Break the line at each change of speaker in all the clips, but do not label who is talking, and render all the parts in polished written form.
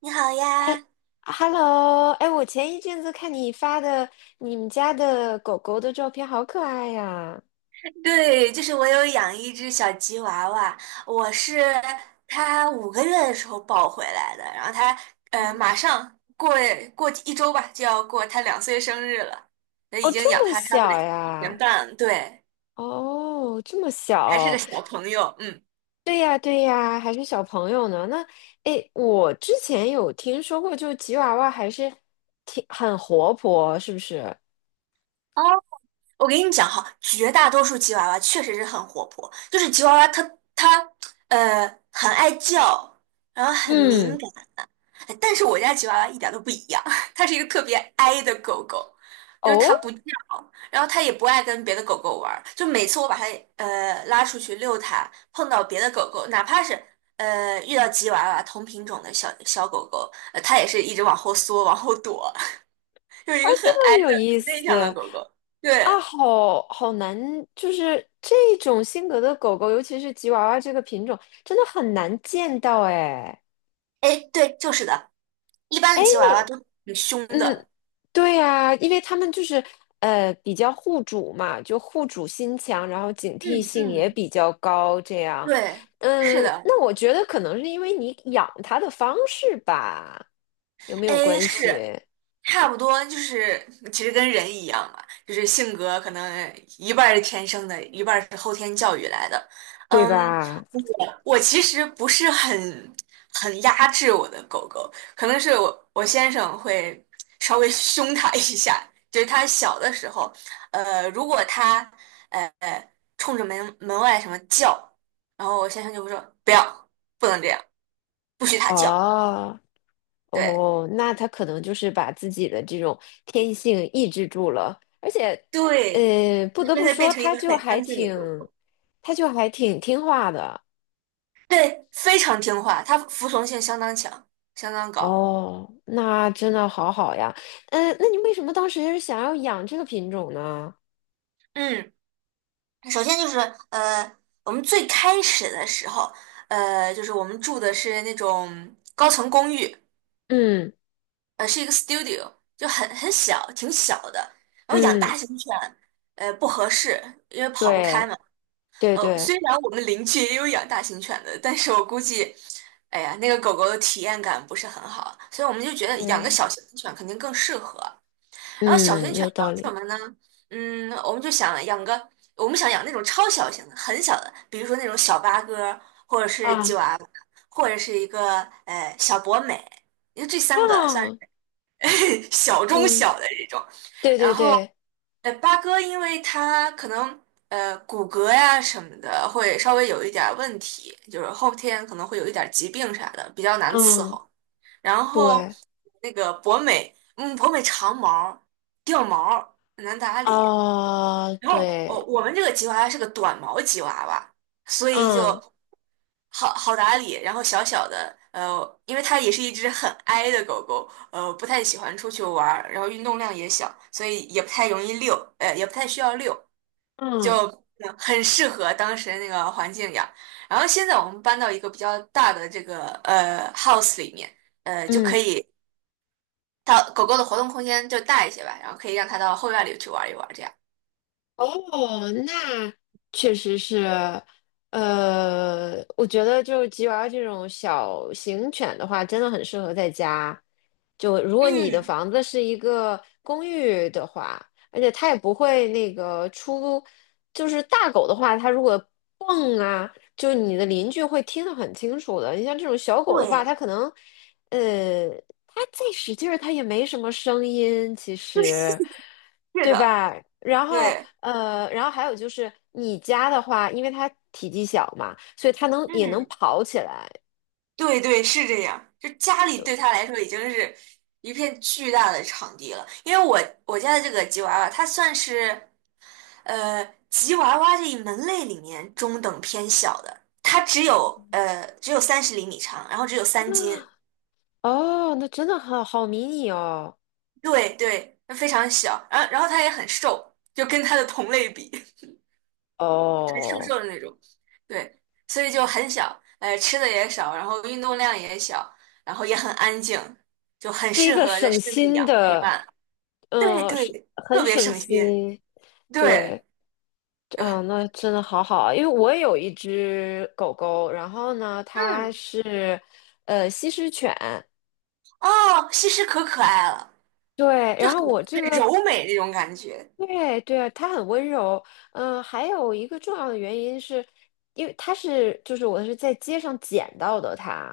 你好
哎
呀，
，Hello，哎，我前一阵子看你发的你们家的狗狗的照片，好可爱呀
对，就是我有养一只小吉娃娃，我是它5个月的时候抱回来的，然后它马 上过1周吧就要过它2岁生日了，那
哦，
已经养
这么
它差不多
小
一年
呀？
半了对，
哦，这么
还是个
小？
小朋友，嗯。
对呀，对呀，还是小朋友呢。那，哎，我之前有听说过，就吉娃娃还是挺很活泼，是不是？
哦，我跟你讲哈，绝大多数吉娃娃确实是很活泼，就是吉娃娃它很爱叫，然后很敏
嗯，
感。但是我家吉娃娃一点都不一样，它是一个特别 i 的狗狗，就是
哦，
它不叫，然后它也不爱跟别的狗狗玩儿。就每次我把它拉出去遛它，碰到别的狗狗，哪怕是遇到吉娃娃同品种的小小狗狗，它也是一直往后缩、往后躲，就是一
啊，
个很
这
i
么有
的、
意
很内向的
思
狗狗。
啊，
对，
好好难，就是这种性格的狗狗，尤其是吉娃娃这个品种，真的很难见到哎。
哎，对，就是的，一般的吉娃娃都挺凶
嗯，
的。
对呀，因为他们就是比较护主嘛，就护主心强，然后警惕
嗯
性也
嗯，
比较高，这样。
对，是
嗯，
的，
那我觉得可能是因为你养它的方式吧，有没有
哎，
关
是。
系？
差不多就是其实跟人一样嘛，就是性格可能一半儿是天生的，一半儿是后天教育来的。
对
嗯，
吧？
我其实不是很压制我的狗狗，可能是我先生会稍微 凶它一下，就是它小的时候，如果它呃冲着门外什么叫，然后我先生就会说不要，不能这样，不许它叫。
哦。
对
哦，那他可能就是把自己的这种天性抑制住了，而且，
对，
不得
现
不
在变
说，
成一个很安静的狗狗。
他就还挺听话的。
对，非常听话，它服从性相当强，相当高。
哦，那真的好好呀。嗯，那你为什么当时想要养这个品种呢？
嗯，首先就是呃，我们最开始的时候，就是我们住的是那种高层公寓，
嗯
是一个 studio，就很小，挺小的。然后养
嗯，
大型犬，不合适，因为跑不开
对
嘛。
对对，
虽然我们邻居也有养大型犬的，但是我估计，哎呀，那个狗狗的体验感不是很好，所以我们就觉得养个
对，
小型犬肯定更适合。然后小型
嗯，
犬
有
养
道
什
理。
么呢？嗯，我们就想养个，我们想养那种超小型的，很小的，比如说那种小八哥，或者是吉
啊
娃娃，或者是一个小博美，因为这三个算
啊，
是 小中
嗯，
小的这种。
对
然
对
后
对，
八哥，因为它可能骨骼呀什么的会稍微有一点儿问题，就是后天可能会有一点儿疾病啥的，比较难伺
嗯，
候。然后
对，
那个博美，嗯，博美长毛掉毛很难打理。
啊，
然后我
对，
我们这个吉娃娃是个短毛吉娃娃，所以就
嗯
好好打理。然后小小的，因为它也是一只很矮的狗狗，不太喜欢出去玩儿，然后运动量也小，所以也不太容易遛，也不太需要遛，
嗯。
就很适合当时那个环境养。然后现在我们搬到一个比较大的这个house 里面。就可
嗯，
以它狗狗的活动空间就大一些吧，然后可以让它到后院里去玩一玩，这样。
哦，那确实是，我觉得就是吉娃娃这种小型犬的话，真的很适合在家。就如果你的
嗯，
房子是一个公寓的话，而且它也不会那个出，就是大狗的话，它如果蹦啊，就你的邻居会听得很清楚的。你像这种小狗的话，
对，
它可能，呃，它再使劲儿，它也没什么声音，其实。
是
对
的，
吧？然后
对，
呃，然后还有就是你家的话，因为它体积小嘛，所以它能也能
嗯，
跑起来。
对对，是这样。就家里对它来说已经是一片巨大的场地了，因为我家的这个吉娃娃，它算是呃吉娃娃这一门类里面中等偏小的，它只有30厘米长，然后只有3斤，
哦，那真的好好迷你哦。
对对，它非常小，然后它也很瘦，就跟它的同类比。瘦
哦，
瘦的那种，对，所以就很小，吃的也少，然后运动量也小，然后也很安静，就很
是一
适
个
合在
省
室内
心
养陪
的，
伴。对
嗯，是
对，
很
特别
省
省心。
心。对，
对，呃
嗯，那真的好好啊，因为我也有一只狗狗，然后呢，它
嗯，
是西施犬，
哦，西施可可爱了，
对，然后我这
很
个
柔美那种感觉。
对对啊，他很温柔。还有一个重要的原因是，因为他是就是我是在街上捡到的他。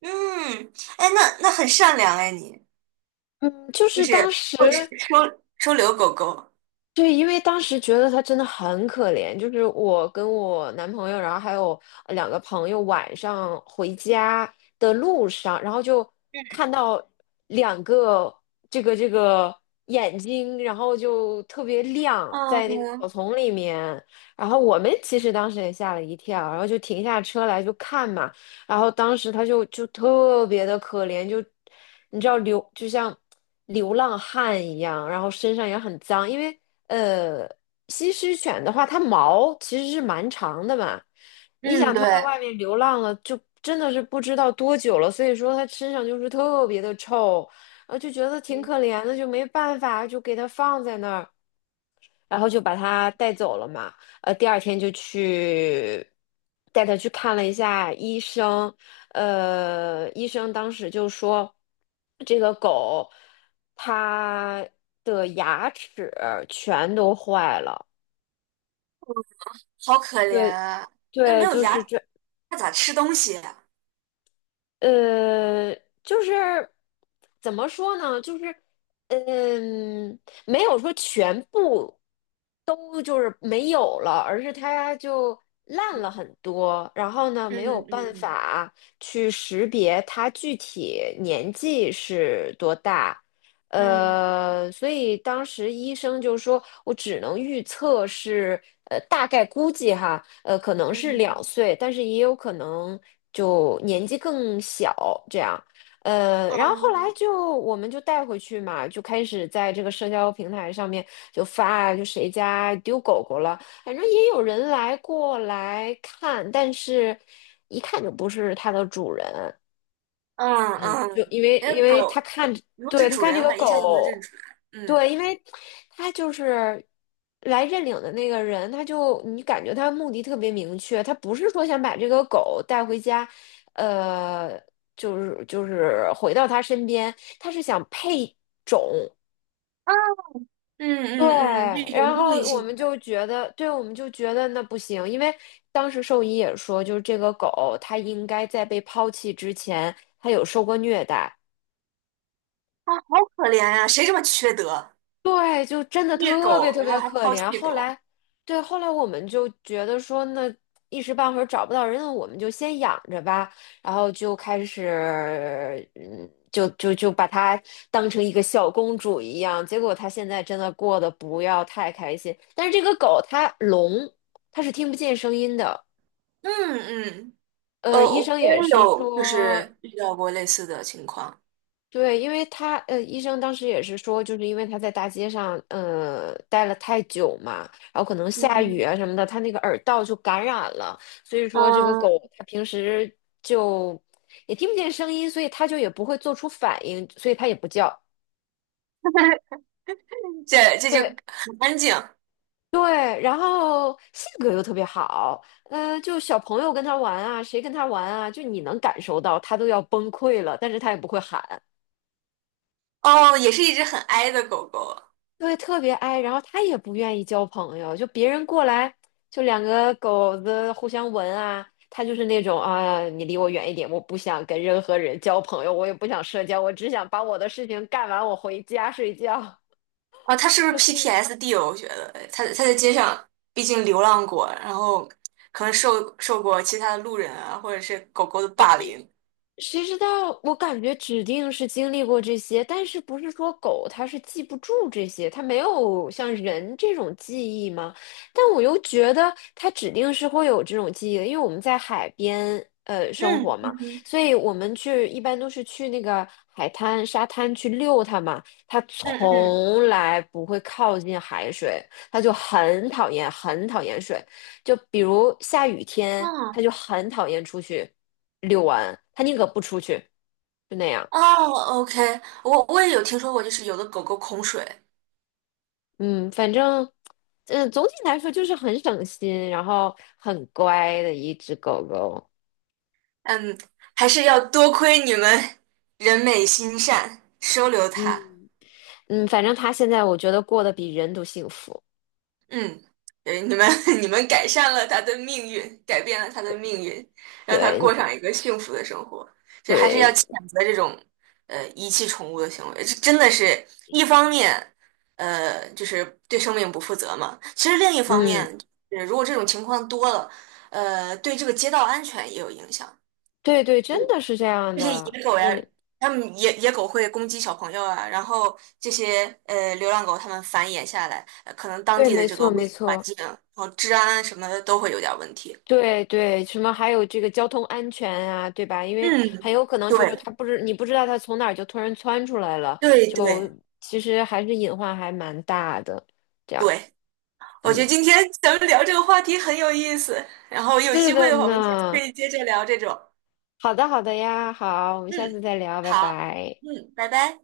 嗯，哎，那很善良哎，你
嗯，就
就
是
是
当
会
时。
收留狗狗。
对，因为当时觉得他真的很可怜，就是我跟我男朋友，然后还有两个朋友，晚上回家的路上，然后就看到两个这个眼睛，然后就特别亮，在那个草
嗯
丛里面。然后我们其实当时也吓了一跳，然后就停下车来就看嘛。然后当时他就特别的可怜，就你知道流就像流浪汉一样，然后身上也很脏，因为呃，西施犬的话，它毛其实是蛮长的嘛。你
嗯，
想，
对，
它在外面流浪了，就真的是不知道多久了，所以说它身上就是特别的臭，就觉得挺可怜的，就没办法，就给它放在那儿。然后就把它带走了嘛。第二天就去带它去看了一下医生，医生当时就说，这个狗它的牙齿全都坏了。
好可怜
对
啊，那没
对，
有
就
牙，
是这。
它咋吃东西呀？
呃，就是怎么说呢？就是嗯，没有说全部都就是没有了，而是它就烂了
嗯
很多。然后呢，没有
嗯
办
嗯。
法去识别它具体年纪是多大，
嗯
所以当时医生就说，我只能预测是，大概估计哈，可能是两
嗯
岁，但是也有可能就年纪更小这样。然后后来
哦
就我们就带回去嘛，就开始在这个社交平台上面就发，就谁家丢狗狗了，反正也有人来过来看，但是一看就不是它的主人。
嗯
就
嗯，
因为
因为
因为他
狗
看，
如果
对，
是
他
主
看
人
这
的
个
话，一下就能认
狗，
出来。嗯
对，因为他就是来认领的那个人，他就你感觉他目的特别明确，他不是说想把这个狗带回家，呃，就是回到他身边，他是想配种。
啊，嗯
对，
嗯嗯，就有
然
目
后
的
我
性
们
的
就觉得，对，我们就觉得那不行，因为当时兽医也说，就是这个狗它应该在被抛弃之前，它有受过虐待，
啊，好可怜呀、谁这么缺德，
对，就真的
虐
特别
狗，
特
然后
别
还
可
抛
怜。
弃
后
狗。
来，对，后来我们就觉得说，那一时半会儿找不到人，那我们就先养着吧。然后就开始，嗯，就把它当成一个小公主一样。结果它现在真的过得不要太开心。但是这个狗它聋，它是听不见声音的。
嗯嗯，
医
我
生也
也
是
有就
说。
是遇到过类似的情况。
对，因为他呃，医生当时也是说，就是因为他在大街上待了太久嘛，然后可能下雨
嗯
啊什么的，他那个耳道就感染了，所以说这个
嗯，
狗它平时就也听不见声音，所以它就也不会做出反应，所以它也不叫。
这就
对
很安静
对，然后性格又特别好，就小朋友跟他玩啊，谁跟他玩啊，就你能感受到他都要崩溃了，但是他也不会喊。
哦，也是一只很哀的狗狗。
对，特别 i，然后他也不愿意交朋友，就别人过来，就两个狗子互相闻啊，他就是那种啊，你离我远一点，我不想跟任何人交朋友，我也不想社交，我只想把我的事情干完，我回家睡觉。
啊，他是不 是
就特
PTSD 哦？我觉得他在街上，毕竟流浪过，然后可能受过其他的路人啊，或者是狗狗的霸凌。
谁知道？我感觉指定是经历过这些，但是不是说狗它是记不住这些，它没有像人这种记忆吗？但我又觉得它指定是会有这种记忆的，因为我们在海边生活
嗯
嘛，
嗯哼
所以我们去一般都是去那个海滩、沙滩去遛它嘛，它
嗯嗯，
从来不会靠近海水，它就很讨厌、很讨厌水，就比如下雨天，它
嗯
就很讨厌出去。遛完，他宁可不出去，就那样。
哦，OK，我也有听说过，就是有的狗狗恐水，
嗯，反正，嗯，总体来说就是很省心，然后很乖的一只狗狗。
嗯，还是要多亏你们人美心善收留它。
嗯，嗯，反正它现在我觉得过得比人都幸福。
嗯，对，你们 你们改善了他的命运，改变了他的命运，让他
对，
过上一个幸福的生活。所以还是要
对，
谴责这种遗弃宠物的行为，这真的是一方面，就是对生命不负责嘛。其实另一方
嗯，
面，如果这种情况多了，对这个街道安全也有影响。
对对，真的是这样
这些
的，
野狗呀，它们狗会攻击小朋友啊，然后这些流浪狗它们繁衍下来，可能当
对，
地的
没
这个
错
卫
没
生环
错。
境，然后治安啊什么的都会有点儿问题。
对对，什么还有这个交通安全啊，对吧？因为
嗯，
很有可能就是
对
他不知你不知道他从哪儿就突然窜出来了，
对
就
对
其实还是隐患还蛮大的。这样，
对，我觉
嗯，
得今天咱们聊这个话题很有意思，然后有
是
机会
的
的话我们下次可
呢。
以接着聊这种。
好的，好的呀，好，我们下次
嗯，
再聊，拜
好，
拜。
嗯，拜拜。